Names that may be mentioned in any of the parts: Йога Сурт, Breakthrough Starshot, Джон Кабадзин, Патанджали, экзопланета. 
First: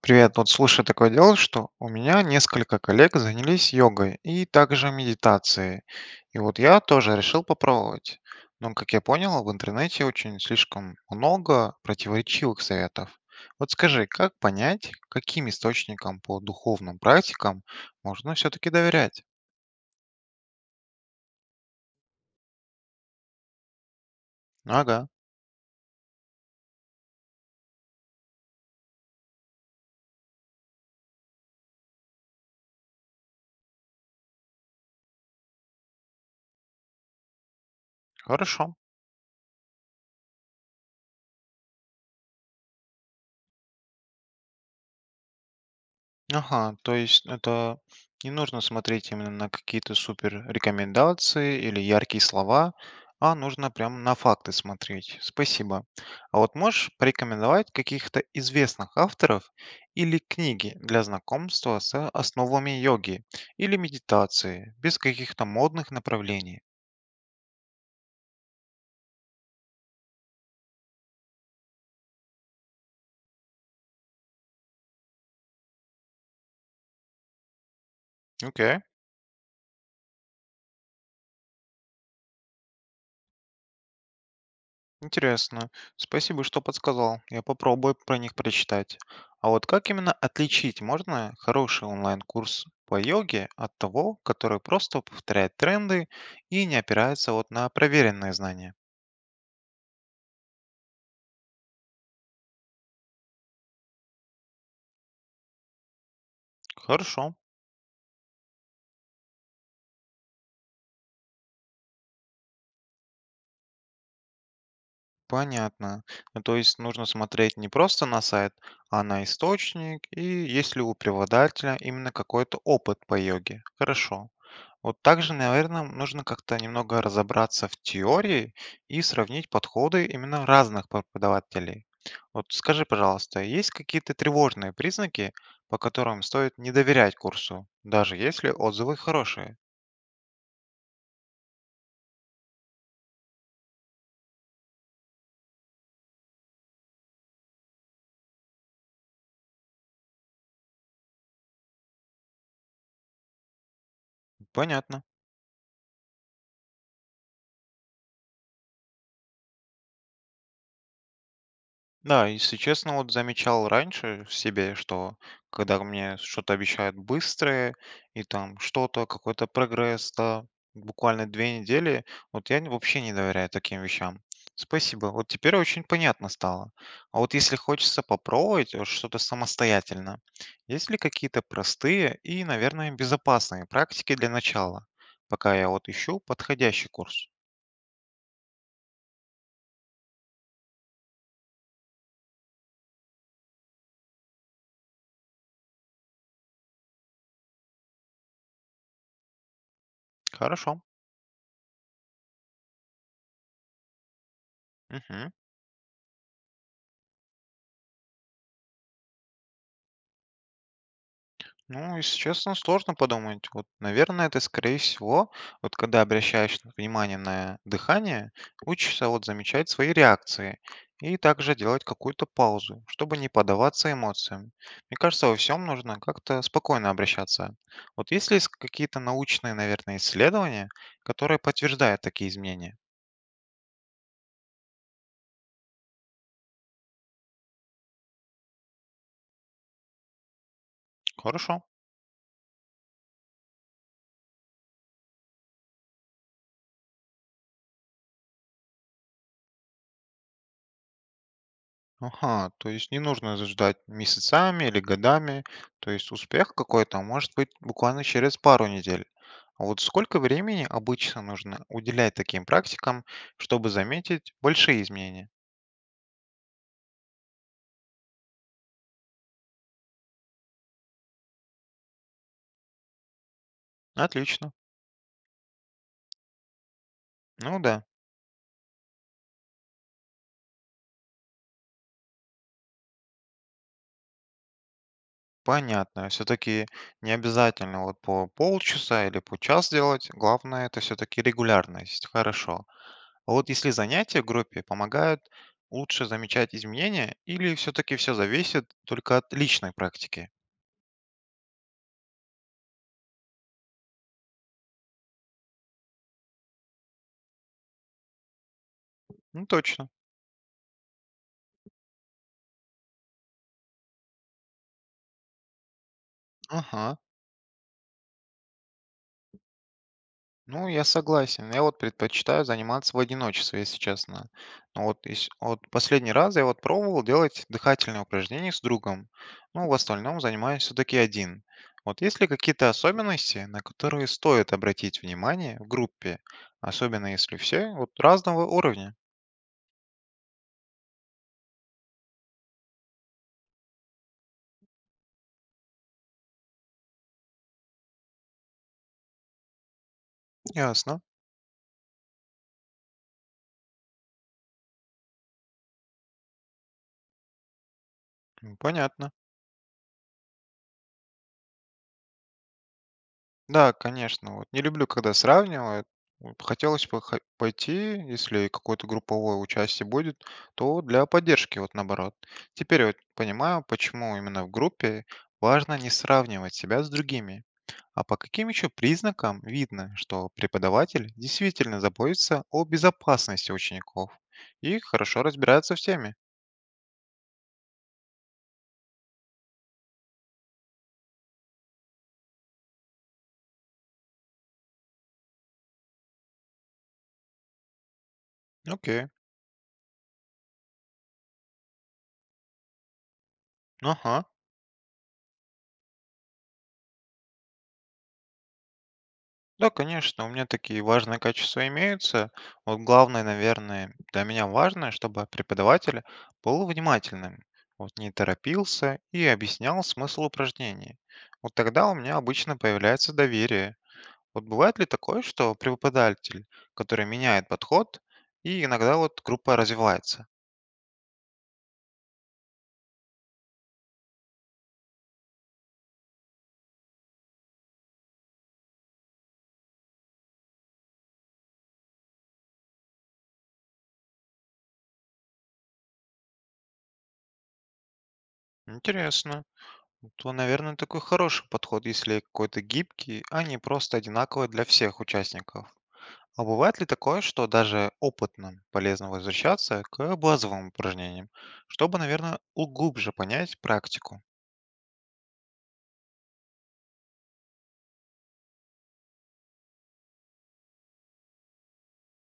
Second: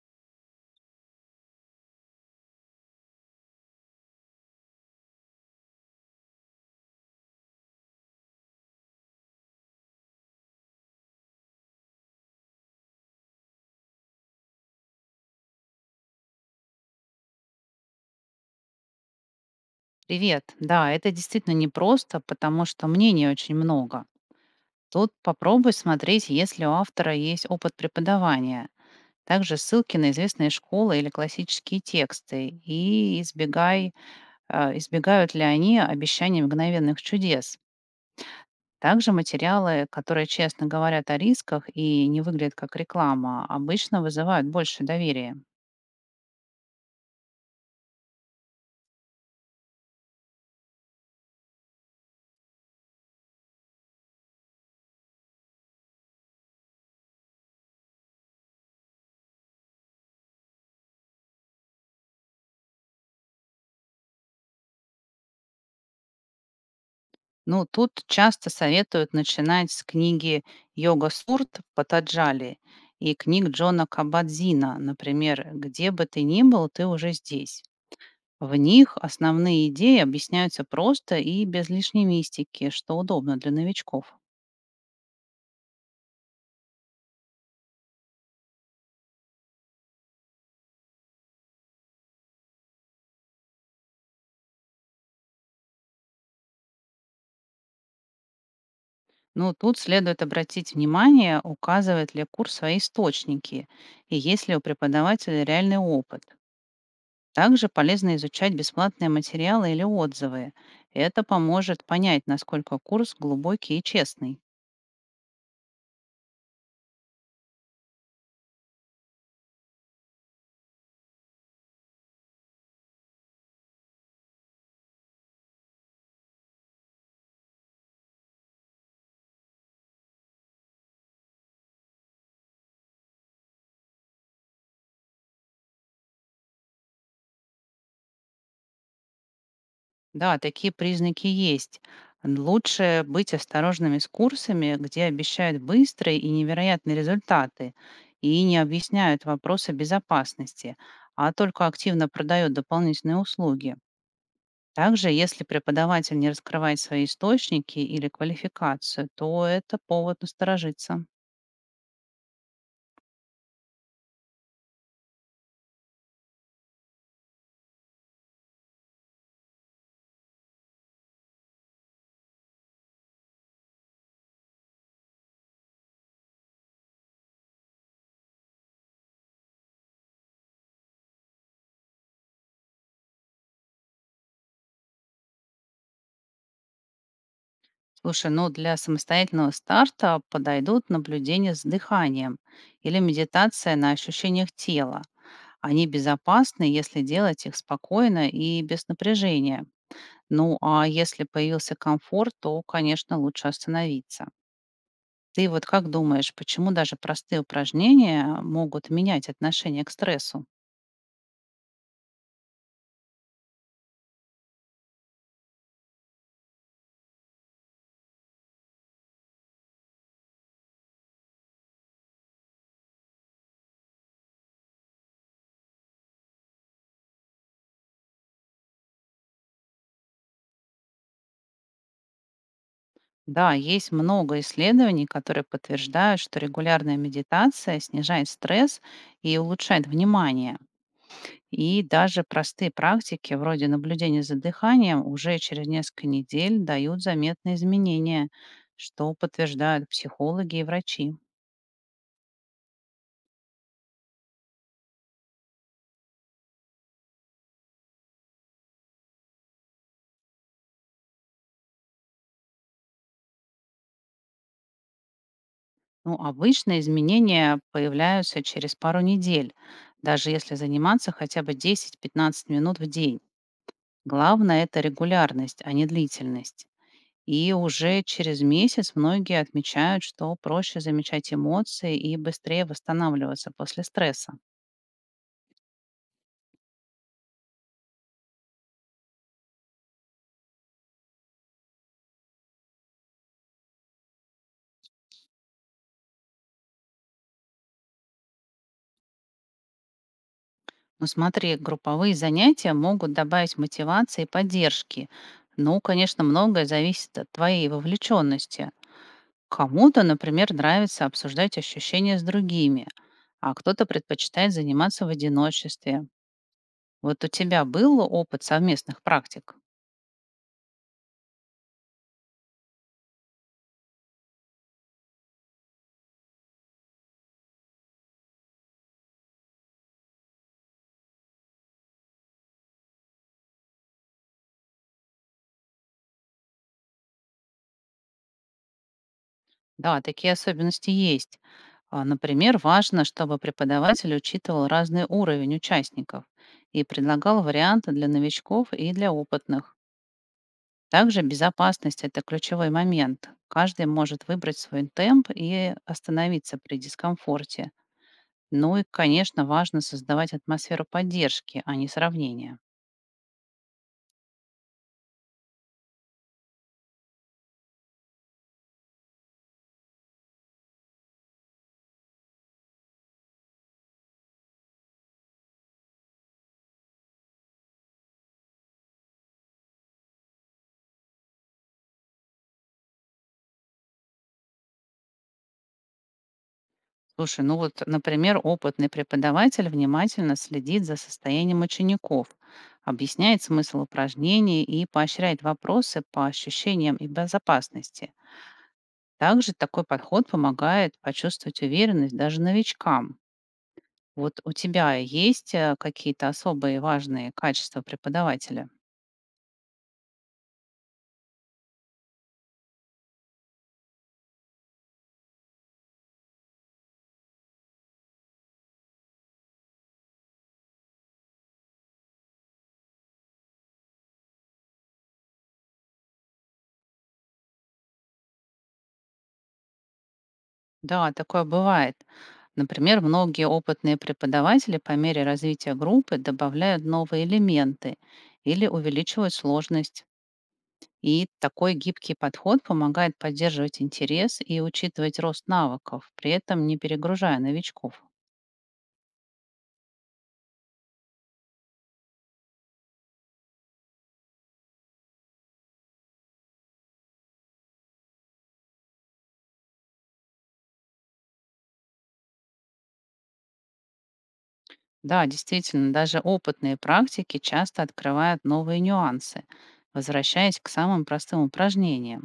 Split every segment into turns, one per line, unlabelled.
Привет, вот слушай, такое дело, что у меня несколько коллег занялись йогой и также медитацией. И вот я тоже решил попробовать. Но, как я понял, в интернете очень слишком много противоречивых советов. Вот скажи, как понять, каким источникам по духовным практикам можно все-таки доверять?
Привет. Да, это действительно непросто, потому что мнений очень много.
Ага,
Тут попробуй смотреть, если у автора есть опыт преподавания. Также ссылки на известные школы или классические тексты. Избегают ли они обещаний мгновенных чудес.
хорошо.
Также материалы, которые честно говорят о рисках и не выглядят как реклама, обычно вызывают больше доверия.
Ага, то есть это не нужно смотреть именно на какие-то супер рекомендации или яркие слова, а нужно прям на факты смотреть. Спасибо. А вот можешь порекомендовать каких-то известных авторов или книги для знакомства с основами йоги или медитации, без каких-то модных направлений?
Ну, тут часто советуют начинать с книги «Йога Сурт» Патаджали и книг Джона Кабадзина, например, «Где бы ты ни был, ты уже здесь». В
Окей.
них основные идеи объясняются просто и без лишней мистики, что удобно для новичков.
Интересно. Спасибо, что подсказал. Я попробую про них прочитать. А вот как именно отличить можно хороший онлайн-курс по йоге от того, который просто повторяет тренды и не опирается вот на проверенные знания?
Ну, тут следует обратить внимание, указывает ли курс свои источники и есть ли у преподавателя реальный опыт.
Хорошо,
Также полезно изучать бесплатные материалы или отзывы. Это поможет понять, насколько курс глубокий и честный.
понятно. Ну, то есть нужно смотреть не просто на сайт, а на источник и есть ли у преподавателя именно какой-то опыт по йоге. Хорошо. Вот также, наверное, нужно как-то немного разобраться в теории и сравнить подходы именно разных преподавателей. Вот скажи, пожалуйста, есть какие-то тревожные признаки, по которым стоит не доверять курсу, даже если отзывы хорошие?
Да, такие признаки есть. Лучше быть осторожными с курсами, где обещают быстрые и невероятные результаты и не объясняют вопросы безопасности, а только активно продают дополнительные услуги.
Понятно.
Также, если преподаватель не раскрывает свои источники или квалификацию, то это повод насторожиться.
Да, если честно, вот замечал раньше в себе, что когда мне что-то обещают быстрое, и там что-то, какой-то прогресс, да, буквально две недели, вот я вообще не доверяю таким вещам. Спасибо. Вот теперь очень понятно стало. А вот если хочется попробовать вот что-то самостоятельно, есть ли какие-то простые и, наверное, безопасные практики для начала, пока я вот ищу подходящий курс?
Слушай, ну для самостоятельного старта подойдут наблюдение с дыханием или медитация на ощущениях тела. Они безопасны, если делать их спокойно и без напряжения. Ну
Хорошо.
а если появился комфорт, то, конечно, лучше остановиться.
Мгм.
Ты вот как думаешь, почему даже простые упражнения могут менять отношение к стрессу?
Ну, если честно, сложно подумать. Вот, наверное, это, скорее всего, вот когда обращаешь внимание на дыхание, учишься вот замечать свои реакции и также делать какую-то паузу, чтобы не поддаваться эмоциям. Мне кажется, во всем нужно как-то спокойно обращаться. Вот есть ли какие-то научные, наверное, исследования, которые подтверждают такие изменения?
Да, есть много исследований, которые подтверждают, что регулярная медитация снижает стресс и улучшает внимание.
Хорошо.
И даже простые практики, вроде наблюдения за дыханием, уже через несколько недель дают заметные изменения, что подтверждают психологи и врачи.
Ага, то есть не нужно ждать месяцами или годами, то есть успех какой-то может быть буквально через пару недель. А вот сколько времени обычно нужно уделять таким практикам, чтобы заметить большие изменения?
Ну, обычно изменения появляются через пару недель, даже если заниматься хотя бы 10-15 минут в день.
Отлично.
Главное — это регулярность, а не длительность. И
Ну да,
уже через месяц многие отмечают, что проще замечать эмоции и быстрее восстанавливаться после стресса.
понятно. Все-таки не обязательно вот по полчаса или по час делать. Главное это все-таки регулярность. Хорошо. А вот если занятия в группе помогают лучше замечать изменения или все-таки все зависит только от личной практики?
Ну смотри, групповые занятия могут добавить мотивации и поддержки. Ну, конечно, многое зависит от твоей вовлеченности.
Ну, точно.
Кому-то, например, нравится обсуждать ощущения с другими, а кто-то предпочитает заниматься в одиночестве.
Ага.
Вот у тебя был опыт совместных практик?
Ну, я согласен. Я вот предпочитаю заниматься в одиночестве, если честно. Но вот, вот последний раз я вот пробовал делать дыхательные упражнения с другом. Ну, в остальном занимаюсь все-таки один. Вот есть ли какие-то особенности, на которые стоит обратить внимание в группе, особенно если все вот разного уровня?
Да, такие особенности есть. Например, важно, чтобы преподаватель учитывал разный уровень участников и предлагал варианты для новичков и для опытных.
Ясно.
Также безопасность — это ключевой момент. Каждый может выбрать свой темп и остановиться при дискомфорте.
М,
Ну и,
понятно.
конечно, важно создавать атмосферу поддержки, а не сравнения.
Да, конечно. Вот не люблю, когда сравнивают. Вот хотелось бы пойти, если какое-то групповое участие будет, то для поддержки, вот наоборот. Теперь вот понимаю, почему именно в группе важно не сравнивать себя с другими. А по каким еще признакам видно, что преподаватель действительно заботится о безопасности учеников и хорошо разбирается в теме?
Слушай, ну вот, например, опытный преподаватель внимательно следит за состоянием учеников, объясняет смысл упражнений и поощряет вопросы по ощущениям и безопасности.
Окей.
Также такой подход помогает почувствовать уверенность даже новичкам.
Ага.
Вот у тебя есть какие-то особые важные качества преподавателя?
Да, конечно, у меня такие важные качества имеются. Вот главное, наверное, для меня важно, чтобы преподаватель был внимательным, вот не торопился и объяснял смысл упражнений. Вот тогда у меня обычно появляется доверие. Вот бывает ли такое, что преподаватель, который меняет подход, и иногда вот группа развивается?
Да, такое бывает. Например, многие опытные преподаватели по мере развития группы добавляют новые элементы или увеличивают сложность. И такой гибкий подход помогает поддерживать интерес и учитывать рост навыков, при этом не перегружая новичков.
Интересно. То, наверное, такой хороший подход, если какой-то гибкий, а не просто одинаковый для всех участников. А бывает ли такое, что даже опытным полезно возвращаться к базовым упражнениям, чтобы, наверное, глубже понять практику?
Да, действительно, даже опытные практики часто открывают новые нюансы, возвращаясь к самым простым упражнениям.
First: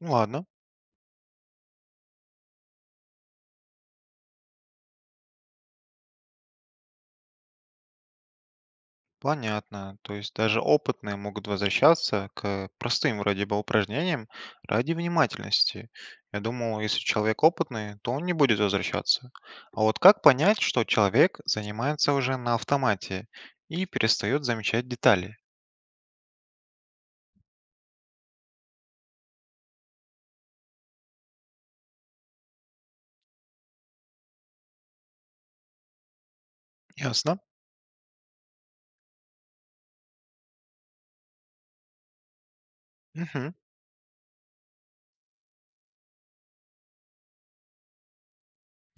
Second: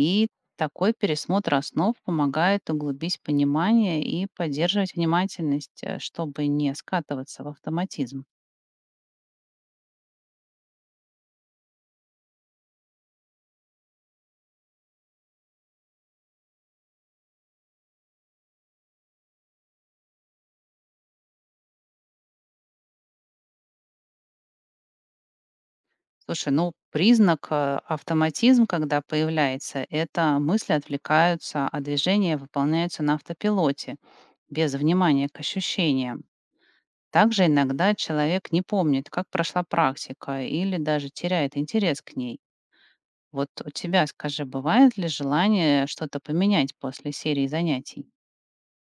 Ну ладно,
такой пересмотр основ помогает углубить понимание и поддерживать внимательность, чтобы не скатываться в автоматизм.
понятно. То есть даже опытные могут возвращаться к простым вроде бы упражнениям ради внимательности. Я думал, если человек опытный, то он не будет возвращаться. А вот как понять, что человек занимается уже на автомате и перестает замечать детали?
Слушай, ну признак автоматизм, когда появляется, это мысли отвлекаются, а движения выполняются на автопилоте, без внимания к ощущениям.
Ясно.
Также иногда человек не помнит, как прошла практика, или даже теряет интерес к ней. Вот
Мгм.
у тебя, скажи, бывает ли желание что-то поменять после серии занятий?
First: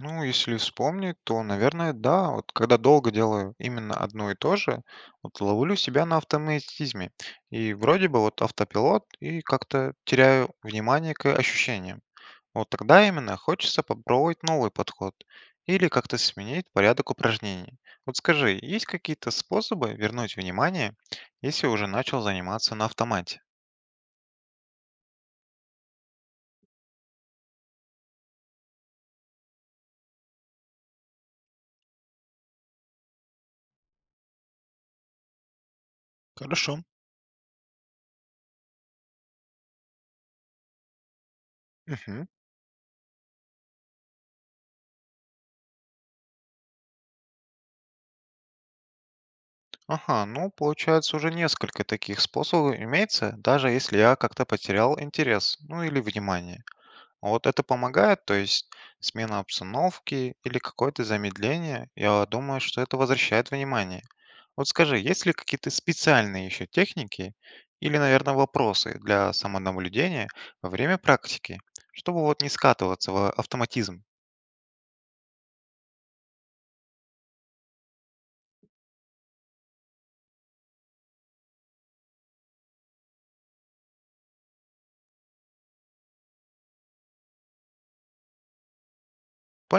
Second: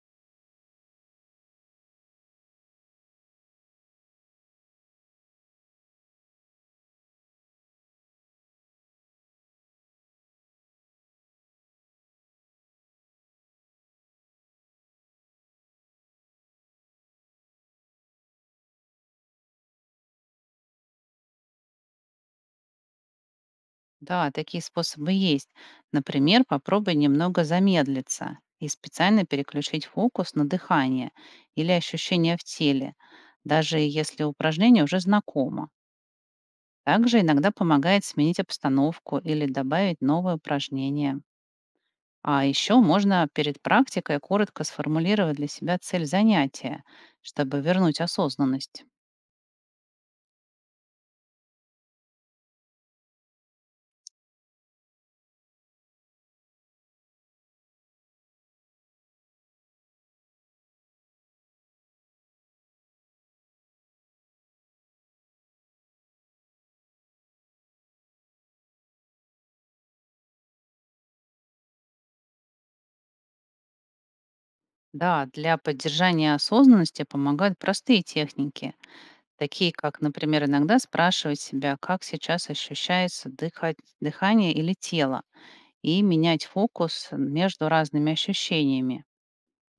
Ну, если вспомнить, то, наверное, да, вот когда долго делаю именно одно и то же, вот ловлю себя на автоматизме. И вроде бы вот автопилот, и как-то теряю внимание к ощущениям. Вот тогда именно хочется попробовать новый подход или как-то сменить порядок упражнений. Вот скажи, есть какие-то способы вернуть внимание, если уже начал заниматься на автомате?
Да, такие способы есть. Например, попробуй немного замедлиться и специально переключить фокус на дыхание или ощущения в теле, даже если упражнение уже знакомо.
Хорошо.
Также иногда помогает сменить обстановку или добавить новое упражнение.
Мгм.
А еще можно перед практикой коротко сформулировать для себя цель занятия, чтобы вернуть осознанность.
Ага, ну, получается, уже несколько таких способов имеется, даже если я как-то потерял интерес, ну или внимание. Вот это помогает, то есть смена обстановки или какое-то замедление, я думаю, что это возвращает внимание. Вот скажи, есть ли какие-то специальные еще техники или, наверное, вопросы для самонаблюдения во время практики, чтобы вот не скатываться в автоматизм?
Да, для поддержания осознанности помогают простые техники, такие как, например, иногда спрашивать себя, как сейчас ощущается дыхание или тело, и менять фокус между разными ощущениями.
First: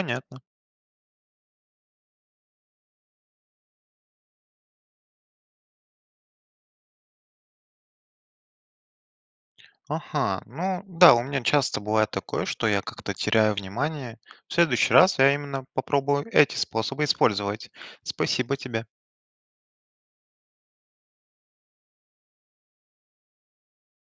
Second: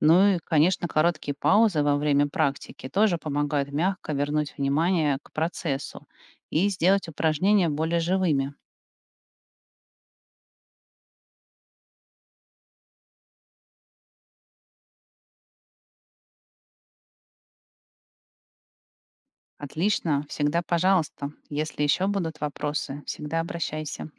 Ну и, конечно, короткие паузы во время практики тоже помогают мягко вернуть внимание к процессу и сделать упражнения более живыми.
Ага, ну да, у меня часто бывает такое, что я как-то теряю внимание. В следующий раз я именно попробую эти способы использовать. Спасибо тебе.
Отлично, всегда пожалуйста. Если еще будут вопросы, всегда обращайся.